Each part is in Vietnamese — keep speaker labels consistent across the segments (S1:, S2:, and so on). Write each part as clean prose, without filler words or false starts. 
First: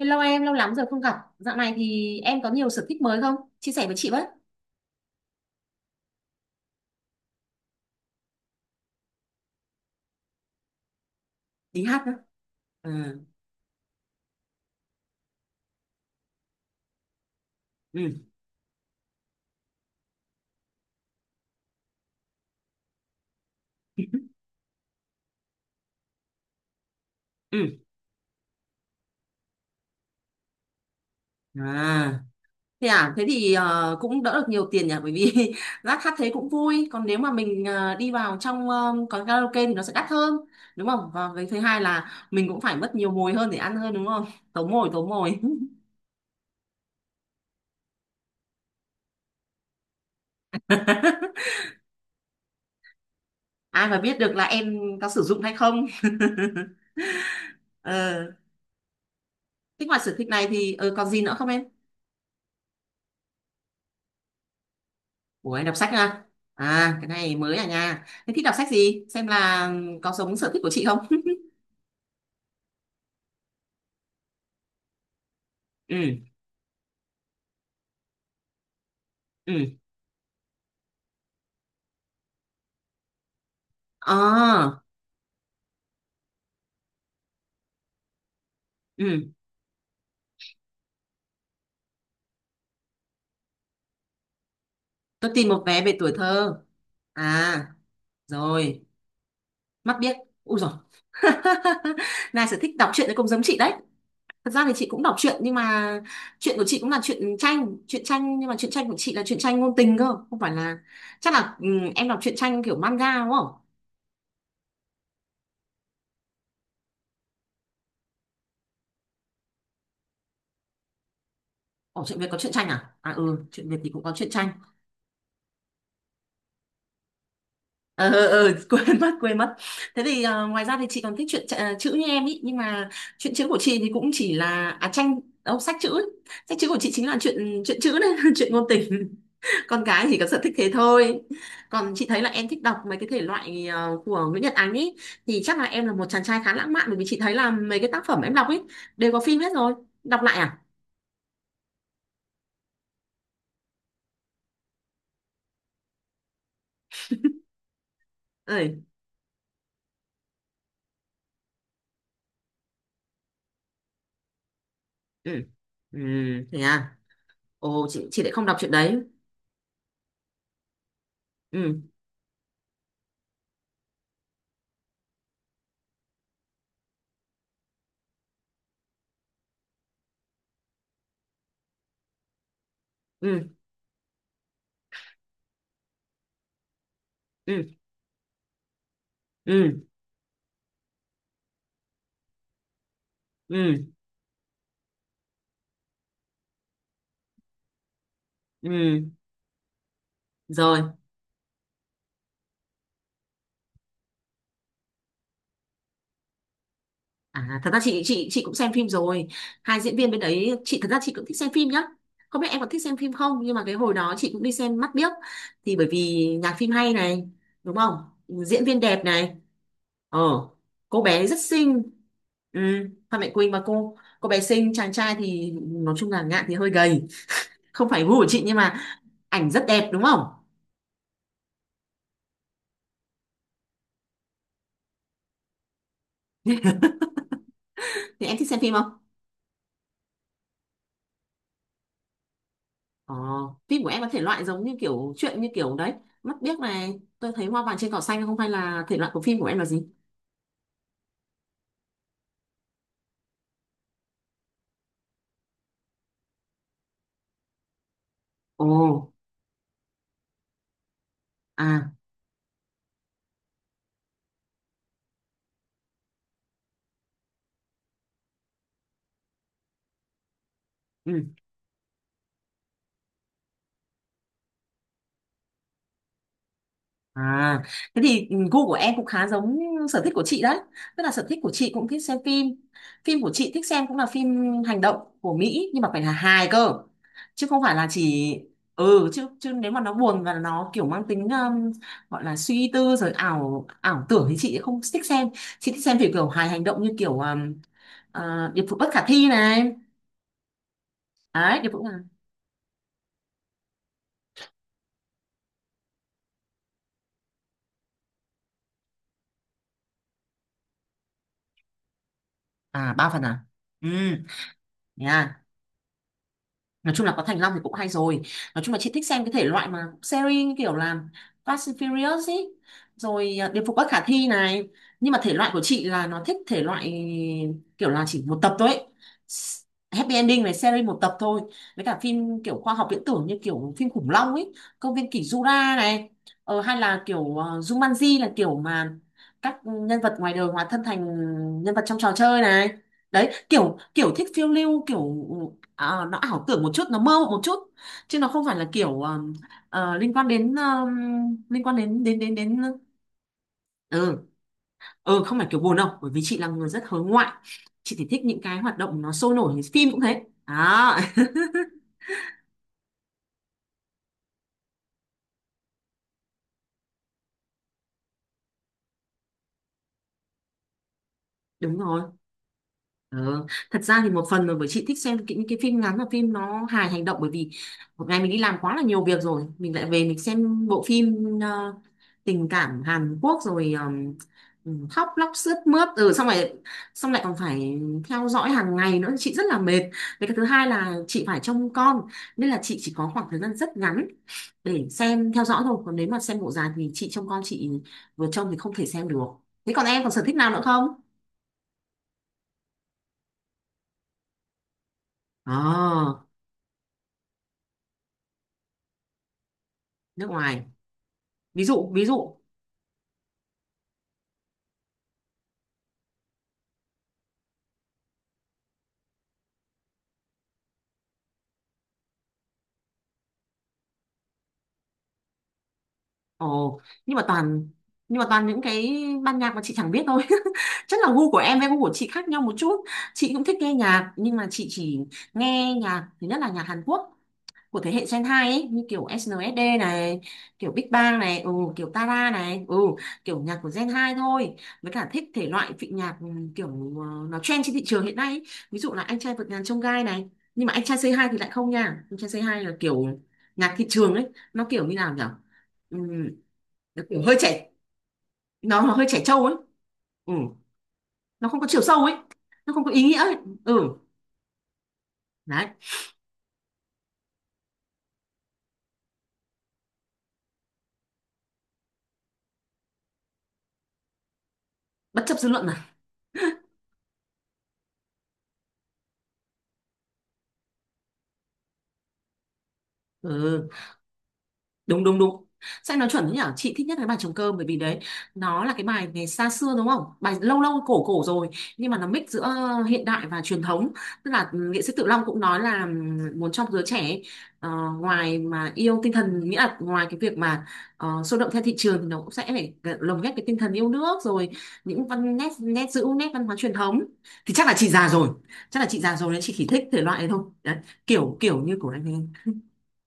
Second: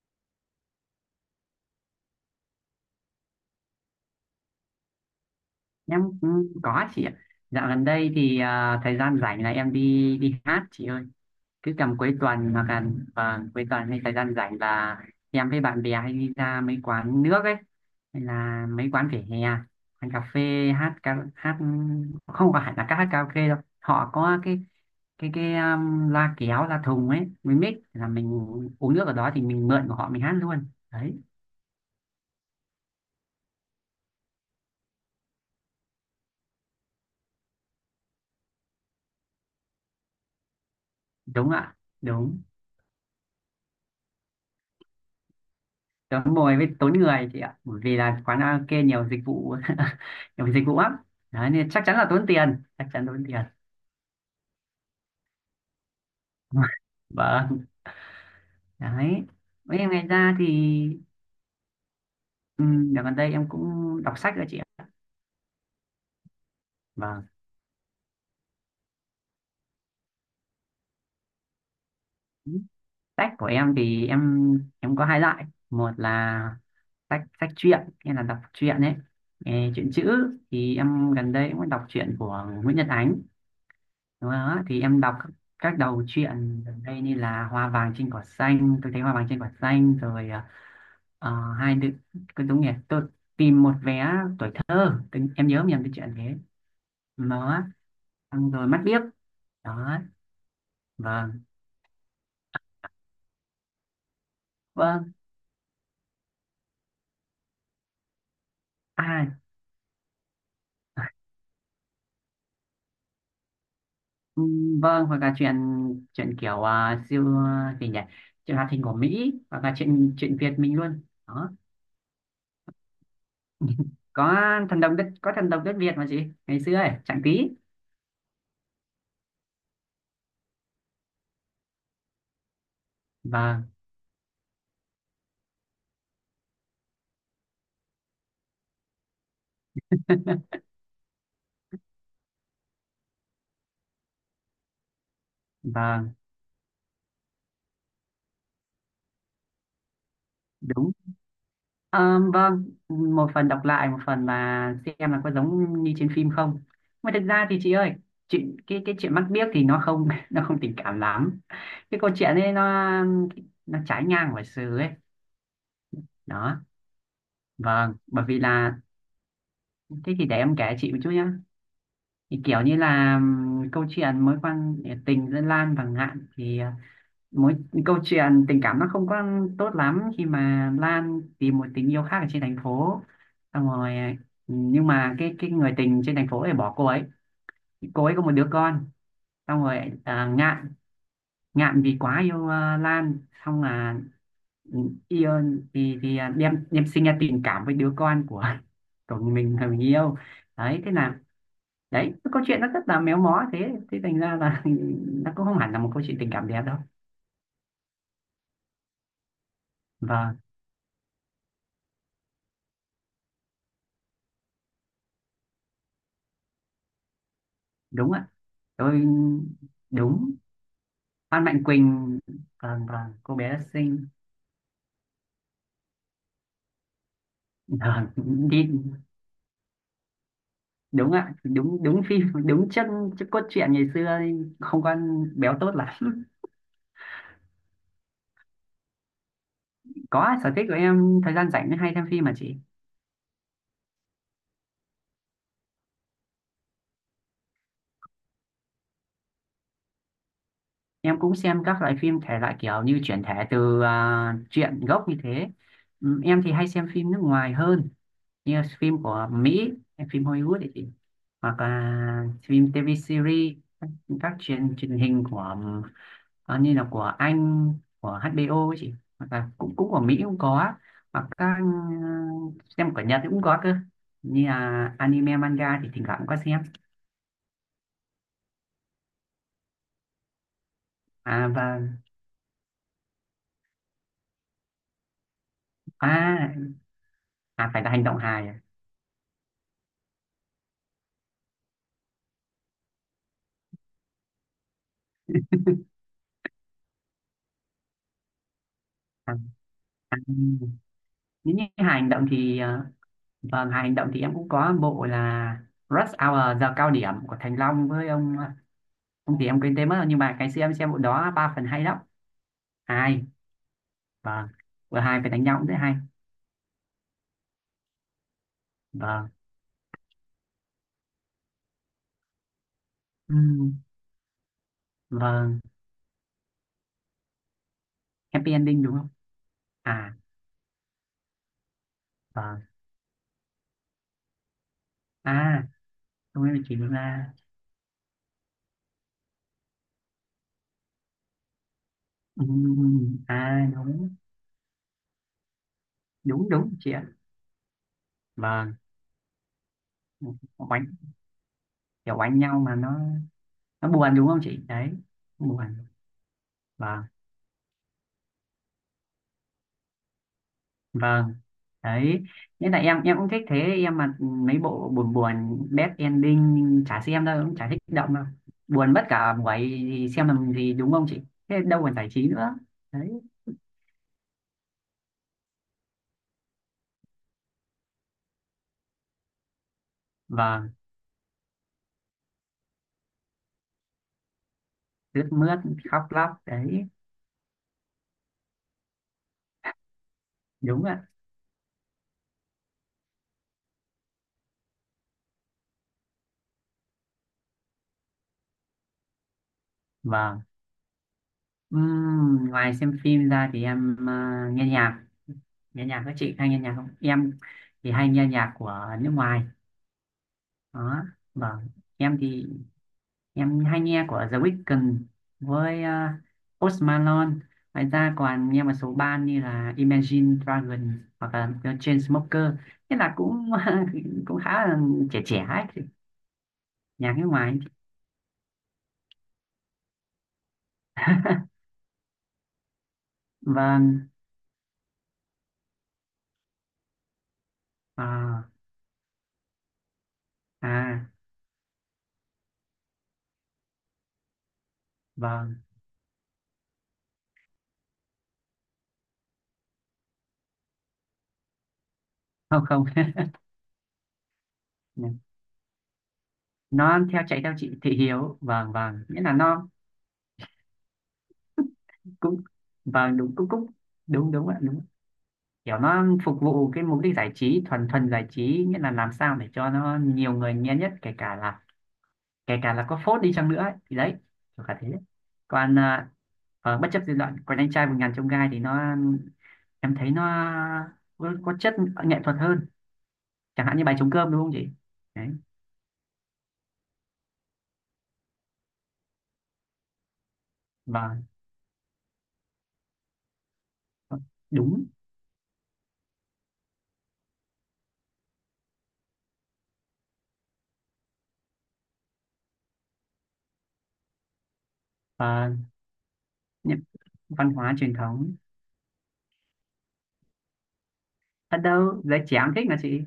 S1: Hello em, lâu lắm rồi không gặp. Dạo này thì em có nhiều sở thích mới không? Chia sẻ với chị với.
S2: Em cũng có chị ạ. Dạo gần đây thì thời gian rảnh là em đi đi hát chị ơi. Cứ
S1: Đi
S2: tầm
S1: hát nữa.
S2: cuối tuần hoặc là
S1: Ừ.
S2: vâng, cuối tuần hay thời gian rảnh là em với bạn bè hay đi ra mấy quán nước ấy, hay
S1: Ừ.
S2: là mấy quán vỉa hè, quán cà phê hát hát. Không phải là các hát karaoke đâu, họ có cái loa kéo loa thùng ấy, mình mix
S1: Ừ.
S2: là mình uống nước ở đó thì mình mượn của họ mình hát luôn đấy.
S1: À. Thế à, thế thì cũng đỡ được nhiều tiền nhỉ bởi vì rác hát thế cũng vui. Còn nếu mà mình đi vào trong quán karaoke thì nó sẽ đắt hơn. Đúng không? Và cái
S2: Đúng
S1: thứ
S2: ạ,
S1: hai là
S2: đúng.
S1: mình cũng phải mất nhiều mồi hơn để ăn hơn đúng không? Tốn mồi, tốn mồi.
S2: Tớ ngồi với tốn người chị ạ, bởi vì là quán karaoke nhiều dịch vụ, nhiều dịch vụ lắm đấy, nên chắc chắn là tốn tiền, chắc chắn tốn tiền.
S1: Ai mà biết được là em có sử dụng hay không?
S2: Vâng,
S1: Ờ.
S2: đấy. Với
S1: Thế
S2: em
S1: ngoài
S2: ngoài
S1: sở thích
S2: ra thì
S1: này thì còn gì nữa không em?
S2: ừ, dạo gần đây em cũng đọc sách rồi chị ạ.
S1: Ủa anh đọc sách à? À cái
S2: Vâng,
S1: này mới à nha. Thế thích đọc sách gì? Xem là có giống sở thích của chị không?
S2: sách của em thì em có hai loại. Một
S1: Ừ,
S2: là sách sách truyện, em là đọc truyện ấy.
S1: ừ.
S2: Ê, truyện chữ thì em gần đây cũng đọc truyện của Nguyễn Nhật Ánh. Đúng rồi đó. Thì
S1: À,
S2: em đọc các đầu truyện gần đây như là Hoa vàng trên cỏ xanh, tôi thấy Hoa vàng
S1: ừ.
S2: trên cỏ xanh rồi, hai đứa, cái đúng nhỉ, tôi tìm một vé tuổi thơ,
S1: Tôi
S2: em
S1: tìm một
S2: nhớ
S1: vé
S2: nhầm cái
S1: về tuổi
S2: chuyện thế.
S1: thơ.
S2: Đó,
S1: À,
S2: xong rồi mắt
S1: rồi.
S2: biếc.
S1: Mắt
S2: Đó,
S1: biết. Ui rồi.
S2: vâng.
S1: Này sở thích đọc truyện thì cũng giống chị đấy. Thật ra thì chị cũng
S2: Vâng.
S1: đọc truyện nhưng mà truyện của chị cũng là truyện tranh nhưng mà truyện tranh của chị là
S2: À,
S1: truyện tranh ngôn tình cơ, không phải là chắc là em đọc truyện tranh kiểu manga đúng không?
S2: ừ. Vâng, hoặc là chuyện chuyện kiểu siêu gì nhỉ? Chuyện hoạt hình của Mỹ hoặc là chuyện chuyện Việt mình luôn. Đó.
S1: Ồ, truyện Việt có truyện tranh à? À ừ, truyện Việt thì cũng có truyện
S2: Có
S1: tranh.
S2: thần đồng đất, có thần đồng đất Việt mà chị, ngày xưa ấy, chẳng tí.
S1: Ờ, quên mất, thế thì ngoài ra thì chị còn thích chuyện chạ- chữ như em ý nhưng mà chuyện chữ của
S2: Vâng.
S1: chị thì cũng chỉ là à tranh đâu sách chữ ấy. Sách chữ của chị chính là chuyện chuyện chữ đấy, chuyện ngôn tình. Con cái chỉ có sở thích thế thôi. Còn chị thấy là em thích đọc mấy cái thể loại của Nguyễn Nhật Ánh ý, thì chắc là em là một
S2: Vâng.
S1: chàng trai khá lãng mạn, bởi vì chị thấy là mấy cái tác phẩm em đọc ấy đều có phim hết rồi. Đọc lại à?
S2: Đúng. Ờ, vâng, một phần đọc lại, một phần là xem là có giống như trên phim không. Mà thực ra thì chị ơi, chuyện cái
S1: Ơi.
S2: cái chuyện mắt biếc thì nó không, nó không tình cảm lắm. Cái câu chuyện ấy nó trái ngang với sự ấy.
S1: Ừ. Ừ. Thế
S2: Đó,
S1: à. Ồ,
S2: vâng,
S1: chị
S2: bởi
S1: lại
S2: vì
S1: không đọc chuyện
S2: là
S1: đấy.
S2: thế. Thì để em kể chị một chút nhá.
S1: Ừ.
S2: Thì kiểu như là câu chuyện mối quan tình giữa Lan và Ngạn thì mối câu chuyện tình cảm nó không có tốt lắm, khi mà Lan tìm một tình yêu khác ở trên thành phố.
S1: Ừ.
S2: Xong rồi nhưng mà cái người tình trên thành phố này bỏ cô ấy,
S1: Ừ.
S2: cô ấy có một đứa con. Xong
S1: Ừ.
S2: rồi Ngạn Ngạn vì quá yêu Lan, xong
S1: Ừ.
S2: là yêu thì đem đem sinh ra tình cảm với đứa con của,
S1: Ừ.
S2: của mình, thằng mình yêu.
S1: Rồi.
S2: Đấy, thế là đấy, cái câu chuyện nó rất là méo mó, thế thế thành ra là nó cũng không hẳn là một câu chuyện tình cảm đẹp đâu.
S1: À, thật ra chị cũng xem phim rồi, hai diễn viên bên
S2: Vâng,
S1: đấy. Chị thật ra chị cũng thích xem phim nhá, không biết em có thích xem phim không. Nhưng mà cái hồi đó chị cũng đi xem mắt biếc, thì bởi vì nhạc phim hay này, đúng không,
S2: đúng ạ.
S1: diễn viên đẹp
S2: Tôi
S1: này. Ờ,
S2: đúng.
S1: cô bé rất
S2: Phan Mạnh
S1: xinh.
S2: Quỳnh.
S1: Ừ,
S2: Vâng vâng,
S1: Phan Mạnh
S2: cô
S1: Quỳnh.
S2: bé
S1: Mà cô
S2: xinh.
S1: cô bé xinh, chàng trai thì nói chung là Ngạn thì hơi gầy, không phải
S2: Vâng,
S1: gu của chị, nhưng
S2: đi,
S1: mà ảnh rất đẹp đúng không.
S2: đúng ạ, đúng đúng, phim đúng chân chất cốt truyện ngày xưa, không con béo tốt lắm.
S1: Thì em thích xem phim không?
S2: Có, sở thích của em thời gian rảnh hay xem phim mà chị.
S1: Ờ, phim của em có thể loại giống như kiểu chuyện như kiểu đấy mắt biếc này, tôi thấy hoa vàng trên cỏ xanh không, hay là thể loại của phim của em là gì?
S2: Em cũng xem các loại phim thể loại kiểu như chuyển thể từ truyện gốc như thế. Ừ, em thì hay xem phim nước ngoài hơn, như
S1: Ồ.
S2: phim của Mỹ, phim Hollywood ấy chị, hoặc
S1: À.
S2: là phim TV series, các truyền truyền hình của ờ, như là của Anh, của HBO ấy chị, hoặc là cũng cũng của Mỹ cũng có, hoặc
S1: Ừ.
S2: các xem của Nhật cũng có cơ, như là anime manga thì thỉnh thoảng cũng có xem.
S1: À, thế thì gu của em cũng khá giống sở thích của chị đấy. Tức là sở thích
S2: À
S1: của chị
S2: và
S1: cũng thích xem phim. Phim của chị thích xem cũng là phim hành động của Mỹ, nhưng mà phải là hài
S2: à,
S1: cơ. Chứ không
S2: à
S1: phải
S2: phải
S1: là
S2: là hành động
S1: chỉ
S2: hài à,
S1: ừ, chứ chứ nếu mà nó buồn và nó kiểu mang tính gọi là suy tư rồi ảo ảo tưởng thì chị không thích xem. Chị thích xem kiểu kiểu hài hành động như kiểu à, điệp vụ bất khả thi
S2: à,
S1: này.
S2: à. Nếu
S1: Đấy,
S2: như
S1: điệp vụ à,
S2: hài hành động thì vâng, hài hành động thì em cũng có bộ là Rush Hour, giờ cao điểm của Thành Long với ông ông thì em quên tên mất rồi, nhưng mà cái xem em xem bộ đó ba phần hay lắm.
S1: à ba phần
S2: Hay,
S1: à. Ừ,
S2: vâng, vừa hai phải
S1: nha.
S2: đánh nhau cũng rất hay.
S1: Nói chung là có Thành Long thì cũng hay rồi. Nói chung là chị thích xem
S2: Vâng.
S1: cái thể loại mà series như kiểu là Fast and Furious ý,
S2: Ừ,
S1: rồi Điệp phục bất khả thi này. Nhưng mà thể loại của
S2: vâng,
S1: chị là nó thích thể loại kiểu là chỉ một
S2: happy
S1: tập thôi
S2: ending
S1: ấy.
S2: đúng không?
S1: S-
S2: À,
S1: Happy ending này, series một tập thôi, với cả phim kiểu
S2: vâng.
S1: khoa học viễn tưởng như kiểu phim khủng long ấy, công viên kỷ
S2: À,
S1: Jura này.
S2: không biết chị
S1: Hay là kiểu
S2: Luna.
S1: Jumanji là kiểu mà các nhân vật ngoài đời hóa thân thành nhân vật trong trò chơi
S2: Ừ,
S1: này. Đấy,
S2: à,
S1: kiểu kiểu
S2: đúng,
S1: thích phiêu lưu kiểu nó ảo
S2: đúng,
S1: tưởng một
S2: đúng
S1: chút,
S2: chị
S1: nó
S2: ạ.
S1: mơ một chút, chứ nó không phải là
S2: Vâng,
S1: kiểu ờ, ờ, liên quan đến
S2: oánh,
S1: ờ, liên quan đến
S2: kiểu
S1: đến đến
S2: oánh nhau
S1: đến ờ,
S2: mà nó buồn
S1: ừ.
S2: đúng không chị? Đấy,
S1: Ừ, không phải kiểu
S2: buồn.
S1: buồn đâu, bởi vì chị là người rất
S2: Vâng,
S1: hướng ngoại, chị thì thích những cái hoạt động nó sôi nổi, phim cũng thế à.
S2: vâng, đấy. Nên là em cũng thích thế, em mà mấy bộ buồn buồn, bad ending chả xem đâu, cũng chả thích động đâu. Buồn mất cả buổi thì xem làm gì đúng không chị? Thế
S1: Đúng
S2: đâu còn
S1: rồi.
S2: giải trí nữa. Đấy,
S1: Ờ, thật ra thì một phần là bởi chị thích xem những cái phim ngắn và phim nó hài hành động, bởi vì một ngày mình đi làm quá là nhiều việc rồi, mình lại về mình xem
S2: vâng,
S1: bộ phim tình cảm Hàn Quốc rồi khóc
S2: ướt
S1: lóc sướt
S2: mướt,
S1: mướt,
S2: khóc
S1: ừ, xong
S2: lóc,
S1: rồi
S2: đấy,
S1: xong lại còn phải theo dõi hàng ngày nữa, chị rất là mệt. Với cái thứ hai
S2: đúng
S1: là
S2: ạ.
S1: chị phải trông con, nên là chị chỉ có khoảng thời gian rất ngắn để xem theo dõi thôi. Còn nếu mà xem bộ dài thì chị trông con, chị vừa trông thì không thể xem được. Thế còn em còn sở thích
S2: Vâng.
S1: nào nữa không?
S2: Ngoài xem phim ra thì em nghe nhạc. Nghe nhạc, các
S1: Ờ,
S2: chị hay nghe nhạc không, em thì hay nghe nhạc của nước ngoài.
S1: nước ngoài.
S2: Đó, vâng,
S1: Ví dụ ví
S2: em
S1: dụ.
S2: thì em hay nghe của The Weeknd với Post Malone, ngoài ra còn nghe một số band như là Imagine Dragons hoặc là The Chainsmokers. Thế là cũng cũng khá là trẻ trẻ ấy,
S1: Ồ,
S2: nhạc
S1: nhưng mà
S2: nước ngoài.
S1: toàn, nhưng mà toàn những cái ban nhạc mà chị chẳng biết thôi. Chắc là gu của em với gu của chị khác nhau một chút. Chị cũng thích nghe
S2: Vâng.
S1: nhạc, nhưng mà chị chỉ nghe nhạc, thứ nhất là nhạc Hàn Quốc của thế hệ Gen
S2: À,
S1: 2 ấy, như kiểu SNSD này, kiểu Big
S2: à,
S1: Bang này, ừ, kiểu Tara này, ừ, kiểu nhạc của Gen 2 thôi. Với cả thích thể
S2: vâng.
S1: loại vị nhạc, ừ, kiểu nó trend trên thị trường hiện nay ấy. Ví dụ là anh trai vượt ngàn chông gai này, nhưng mà anh trai C2 thì lại không nha. Anh trai C2
S2: Không
S1: là
S2: không.
S1: kiểu nhạc thị trường ấy, nó kiểu như nào nhỉ, ừ,
S2: Nó
S1: nó kiểu
S2: theo
S1: hơi
S2: chạy theo
S1: trẻ,
S2: chị thị hiếu, vâng
S1: nó
S2: vâng,
S1: hơi trẻ
S2: nghĩa là
S1: trâu ấy,
S2: nó
S1: ừ, nó không có chiều sâu ấy,
S2: cũng
S1: nó không có ý
S2: vâng,
S1: nghĩa
S2: đúng,
S1: ấy.
S2: cũng cũng
S1: Ừ,
S2: đúng, đúng ạ, đúng.
S1: đấy,
S2: Kiểu nó phục vụ cái mục đích giải trí, thuần thuần giải trí, nghĩa là làm sao để cho nó nhiều người nghe nhất, kể cả là có phốt đi chăng nữa ấy. Thì đấy, kiểu cả thế.
S1: bất chấp dư luận này.
S2: Còn bất chấp dư luận, còn anh trai vượt ngàn chông gai thì nó, em thấy nó có chất nghệ thuật hơn. Chẳng
S1: Ừ,
S2: hạn như bài trống cơm đúng không chị.
S1: đúng đúng
S2: Đấy,
S1: đúng, sách nó chuẩn thế nhở. Chị thích nhất cái bài trống cơm, bởi vì đấy, nó là cái bài ngày xa xưa đúng không, bài lâu lâu cổ
S2: và
S1: cổ rồi, nhưng mà nó mix giữa hiện đại và truyền thống. Tức là nghệ
S2: đúng,
S1: sĩ Tự Long cũng nói là muốn trong giới trẻ ấy, ờ, ngoài mà yêu tinh thần, nghĩa là ngoài cái việc mà sôi động theo thị trường thì nó cũng sẽ phải lồng ghép cái tinh thần yêu nước, rồi những văn nét
S2: và
S1: nét giữ nét văn hóa truyền
S2: những
S1: thống.
S2: văn
S1: Thì chắc là
S2: hóa
S1: chị
S2: truyền
S1: già rồi,
S2: thống.
S1: chắc là chị già rồi nên chị chỉ thích thể loại này thôi. Đấy, kiểu
S2: Ở
S1: kiểu như của
S2: đâu
S1: anh
S2: giới trẻ
S1: ấy.
S2: cũng thích mà chị.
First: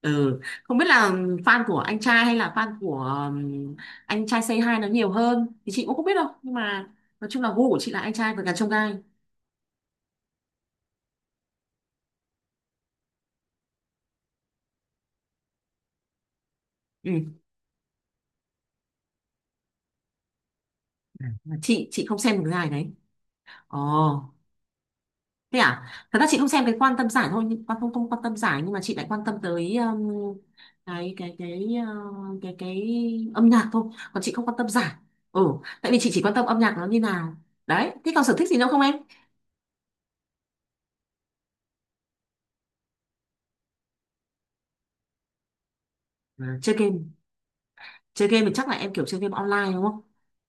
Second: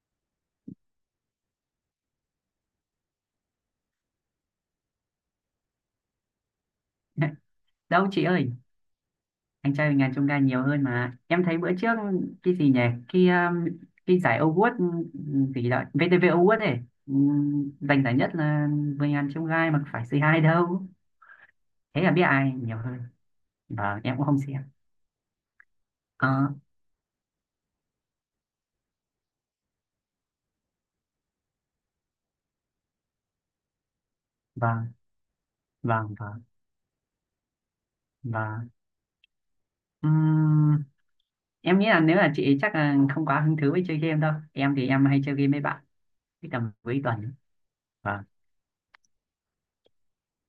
S1: Ừ. Không biết là fan của anh trai hay là fan của um, anh trai Say Hi nó nhiều hơn thì chị cũng không biết đâu, nhưng mà nói chung là gu của chị là
S2: Đâu
S1: anh
S2: chị
S1: trai và
S2: ơi,
S1: gà chông gai.
S2: anh trai mình ngàn chông gai nhiều hơn mà. Em thấy bữa trước, cái gì nhỉ? Cái um, cái giải Award gì đó, VTV Award ấy,
S1: Ừ.
S2: giành giải nhất là 10 ngàn chông gai mà phải c hai đâu.
S1: Mà chị
S2: Thế
S1: chị
S2: là
S1: không
S2: biết
S1: xem cái
S2: ai
S1: giải
S2: nhiều
S1: đấy.
S2: hơn.
S1: Ồ,
S2: Vâng, em cũng không xem.
S1: thế à. Thật ra
S2: Ờ,
S1: chị không xem cái quan tâm giải thôi nhưng- quan không, không quan tâm giải, nhưng mà chị lại quan tâm tới cái cái cái cái âm nhạc thôi, còn chị không quan tâm giải.
S2: vâng,
S1: Ừ, tại vì chị
S2: vâng,
S1: chỉ quan
S2: vâng,
S1: tâm âm nhạc nó như nào. Đấy, thế còn sở thích gì nữa
S2: vâng.
S1: không em?
S2: Ừm, em nghĩ là nếu là chị chắc là không quá hứng thú với chơi game đâu. Em thì em hay chơi game với bạn, cái
S1: À,
S2: tầm
S1: chơi game.
S2: cuối tuần. Vâng.
S1: Chơi game thì chắc là em kiểu chơi game online đúng không?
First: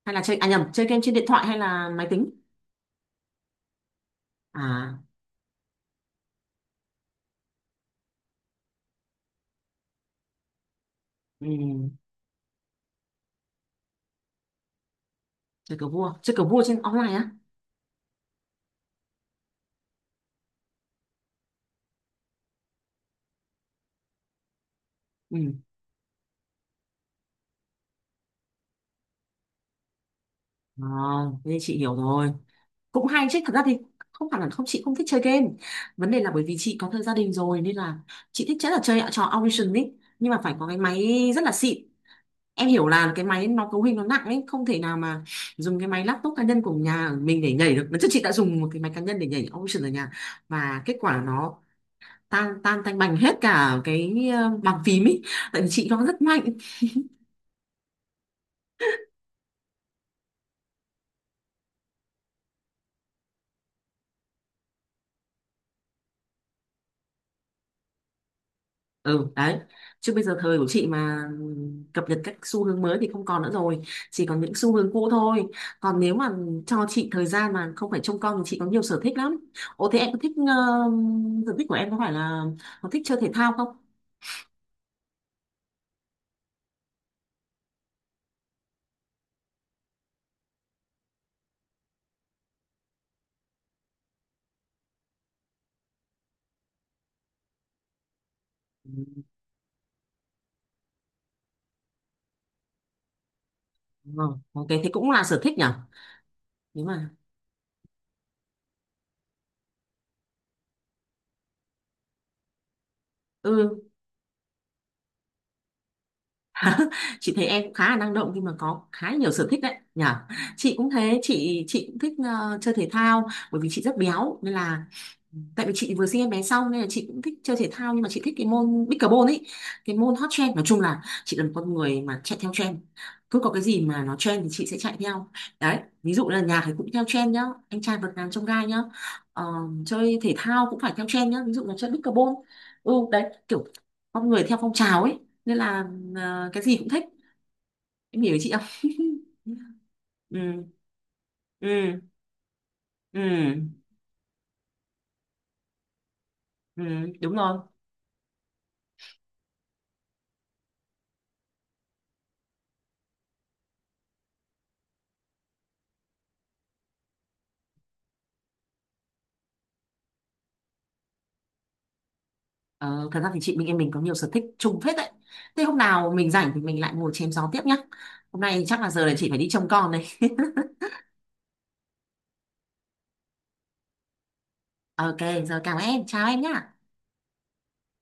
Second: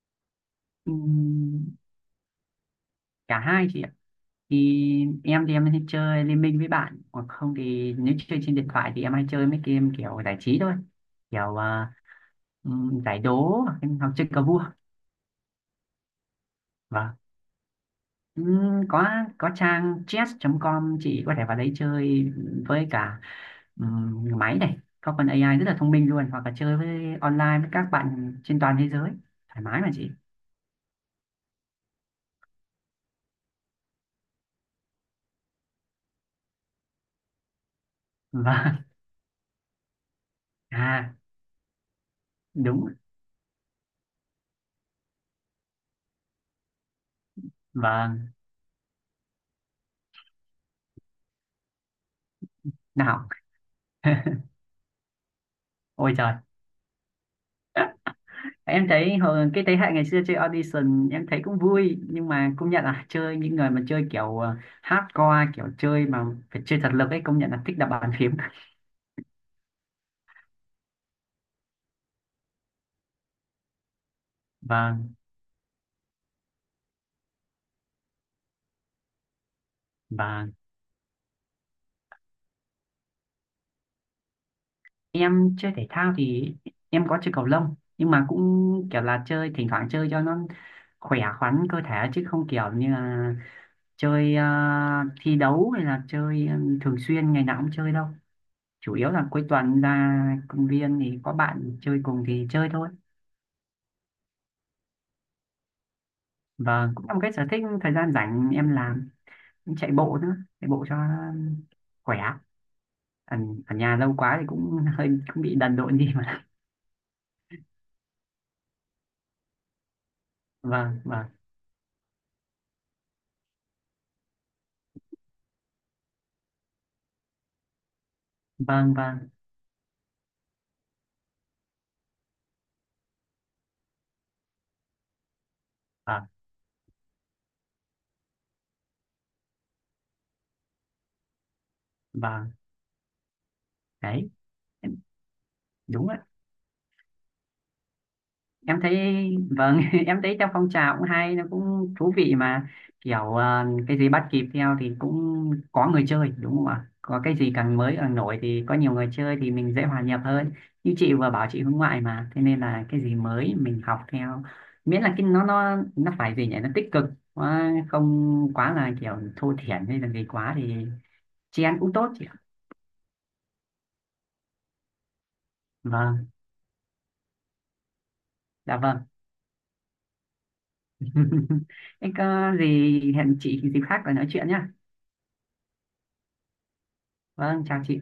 S1: Hay là chơi à nhầm, chơi game trên điện thoại hay
S2: Ừm,
S1: là máy tính?
S2: cả hai chị ạ.
S1: À,
S2: Thì em thì em hay chơi liên minh với bạn, hoặc không thì nếu chơi trên điện thoại thì em hay chơi mấy game kiểu giải trí thôi, kiểu
S1: ừ,
S2: giải đố hoặc hoặc chơi cờ vua.
S1: chơi cờ vua trên online
S2: Vâng.
S1: á?
S2: Ừm, có có trang chess.com, chị có thể vào đấy chơi. Với cả máy này có phần
S1: Ừ.
S2: AI rất là thông minh luôn, hoặc là chơi với online với các bạn trên toàn thế giới thoải mái mà chị.
S1: À, thế thì chị hiểu rồi. Cũng hay chứ, thật ra thì không phải là không, chị không thích chơi game. Vấn đề là bởi vì chị có thời gia đình rồi, nên là chị thích chắc là
S2: Vâng.
S1: chơi trò Audition ấy, nhưng mà phải có cái
S2: À,
S1: máy rất là xịn. Em
S2: đúng,
S1: hiểu là cái máy nó cấu hình nó nặng ấy, không thể nào mà dùng cái máy laptop cá nhân của nhà mình để nhảy được. Lần trước chị
S2: vâng.
S1: đã dùng một cái máy cá nhân để nhảy Audition ở nhà và kết quả nó tan tan tanh bành
S2: Nào.
S1: hết cả cái bàn phím ý, tại vì chị nó
S2: Ôi
S1: rất
S2: trời,
S1: mạnh.
S2: em thấy hồi cái thế hệ ngày xưa chơi audition em thấy cũng vui, nhưng mà công nhận là chơi những người mà chơi kiểu hardcore, kiểu chơi mà phải chơi thật lực ấy, công nhận là thích đập bàn phím.
S1: Ừ đấy, chứ bây giờ thời của chị mà cập nhật các xu hướng mới thì không còn nữa rồi, chỉ còn những xu
S2: và
S1: hướng cũ thôi. Còn nếu mà cho chị thời gian mà không phải trông con thì chị có nhiều sở thích lắm. Ồ, thế em có thích
S2: và
S1: sở thích của em có phải là có thích chơi thể thao không?
S2: em chơi thể thao thì em có chơi cầu lông, nhưng mà cũng kiểu là chơi, thỉnh thoảng chơi cho nó khỏe khoắn cơ thể, chứ không kiểu như là chơi thi đấu hay là chơi thường xuyên ngày nào cũng chơi đâu.
S1: Ừ,
S2: Chủ yếu là cuối tuần ra công viên thì có bạn chơi cùng thì chơi thôi.
S1: ờ, ok, thế cũng là sở thích nhỉ. Nếu
S2: Vâng, cũng
S1: mà
S2: là một cái sở thích thời gian rảnh em làm, em chạy bộ nữa, chạy bộ cho khỏe. Ở, ở
S1: ừ,
S2: nhà lâu quá thì cũng hơi cũng bị đần độn đi mà.
S1: chị thấy em cũng khá là năng động nhưng mà có khá nhiều sở thích đấy nhỉ. Chị cũng
S2: Vâng,
S1: thế,
S2: vâng,
S1: chị cũng thích chơi thể thao, bởi vì chị rất béo nên là tại vì chị vừa sinh em bé xong, nên là chị cũng thích chơi thể thao, nhưng mà chị thích cái môn
S2: vâng,
S1: pickleball
S2: vâng,
S1: ấy, cái môn hot trend. Nói chung là chị là một con người mà chạy theo trend, cứ có cái gì mà nó trend thì chị sẽ chạy theo. Đấy, ví
S2: vâng,
S1: dụ là nhạc thì cũng theo trend nhá, anh trai vượt ngàn chông gai nhá. Ờ, chơi thể thao cũng phải theo trend nhá, ví dụ là chơi pickleball.
S2: vâng,
S1: Ừ đấy, kiểu con
S2: đấy,
S1: người theo phong trào ấy, nên là
S2: đúng rồi.
S1: cái gì cũng thích. Em hiểu chị
S2: Em
S1: không?
S2: thấy vâng. Em thấy
S1: Ừ.
S2: trong phong trào cũng hay, nó cũng
S1: Ừ.
S2: thú vị mà, kiểu
S1: Ừ.
S2: cái gì bắt kịp theo thì cũng có người chơi đúng không
S1: Ừ.
S2: ạ, có
S1: Đúng
S2: cái gì
S1: rồi.
S2: càng mới càng nổi thì có nhiều người chơi thì mình dễ hòa nhập hơn. Như chị vừa bảo chị hướng ngoại mà, thế nên là cái gì mới mình học theo, miễn là cái nó nó phải gì nhỉ, nó tích cực, quá không quá là kiểu thô thiển hay là gì quá thì chị ăn cũng tốt chị ạ.
S1: Ờ, thật ra thì chị mình em mình có nhiều sở thích chung phết đấy. Thế hôm nào
S2: Vâng,
S1: mình rảnh thì mình lại ngồi chém gió tiếp nhá. Hôm nay
S2: dạ
S1: chắc là giờ
S2: vâng.
S1: là chị phải đi trông con đây.
S2: Em có gì hẹn chị dịp khác để nói chuyện nhá.
S1: Ok, giờ cảm ơn em, chào em nhá.
S2: Vâng, chào chị.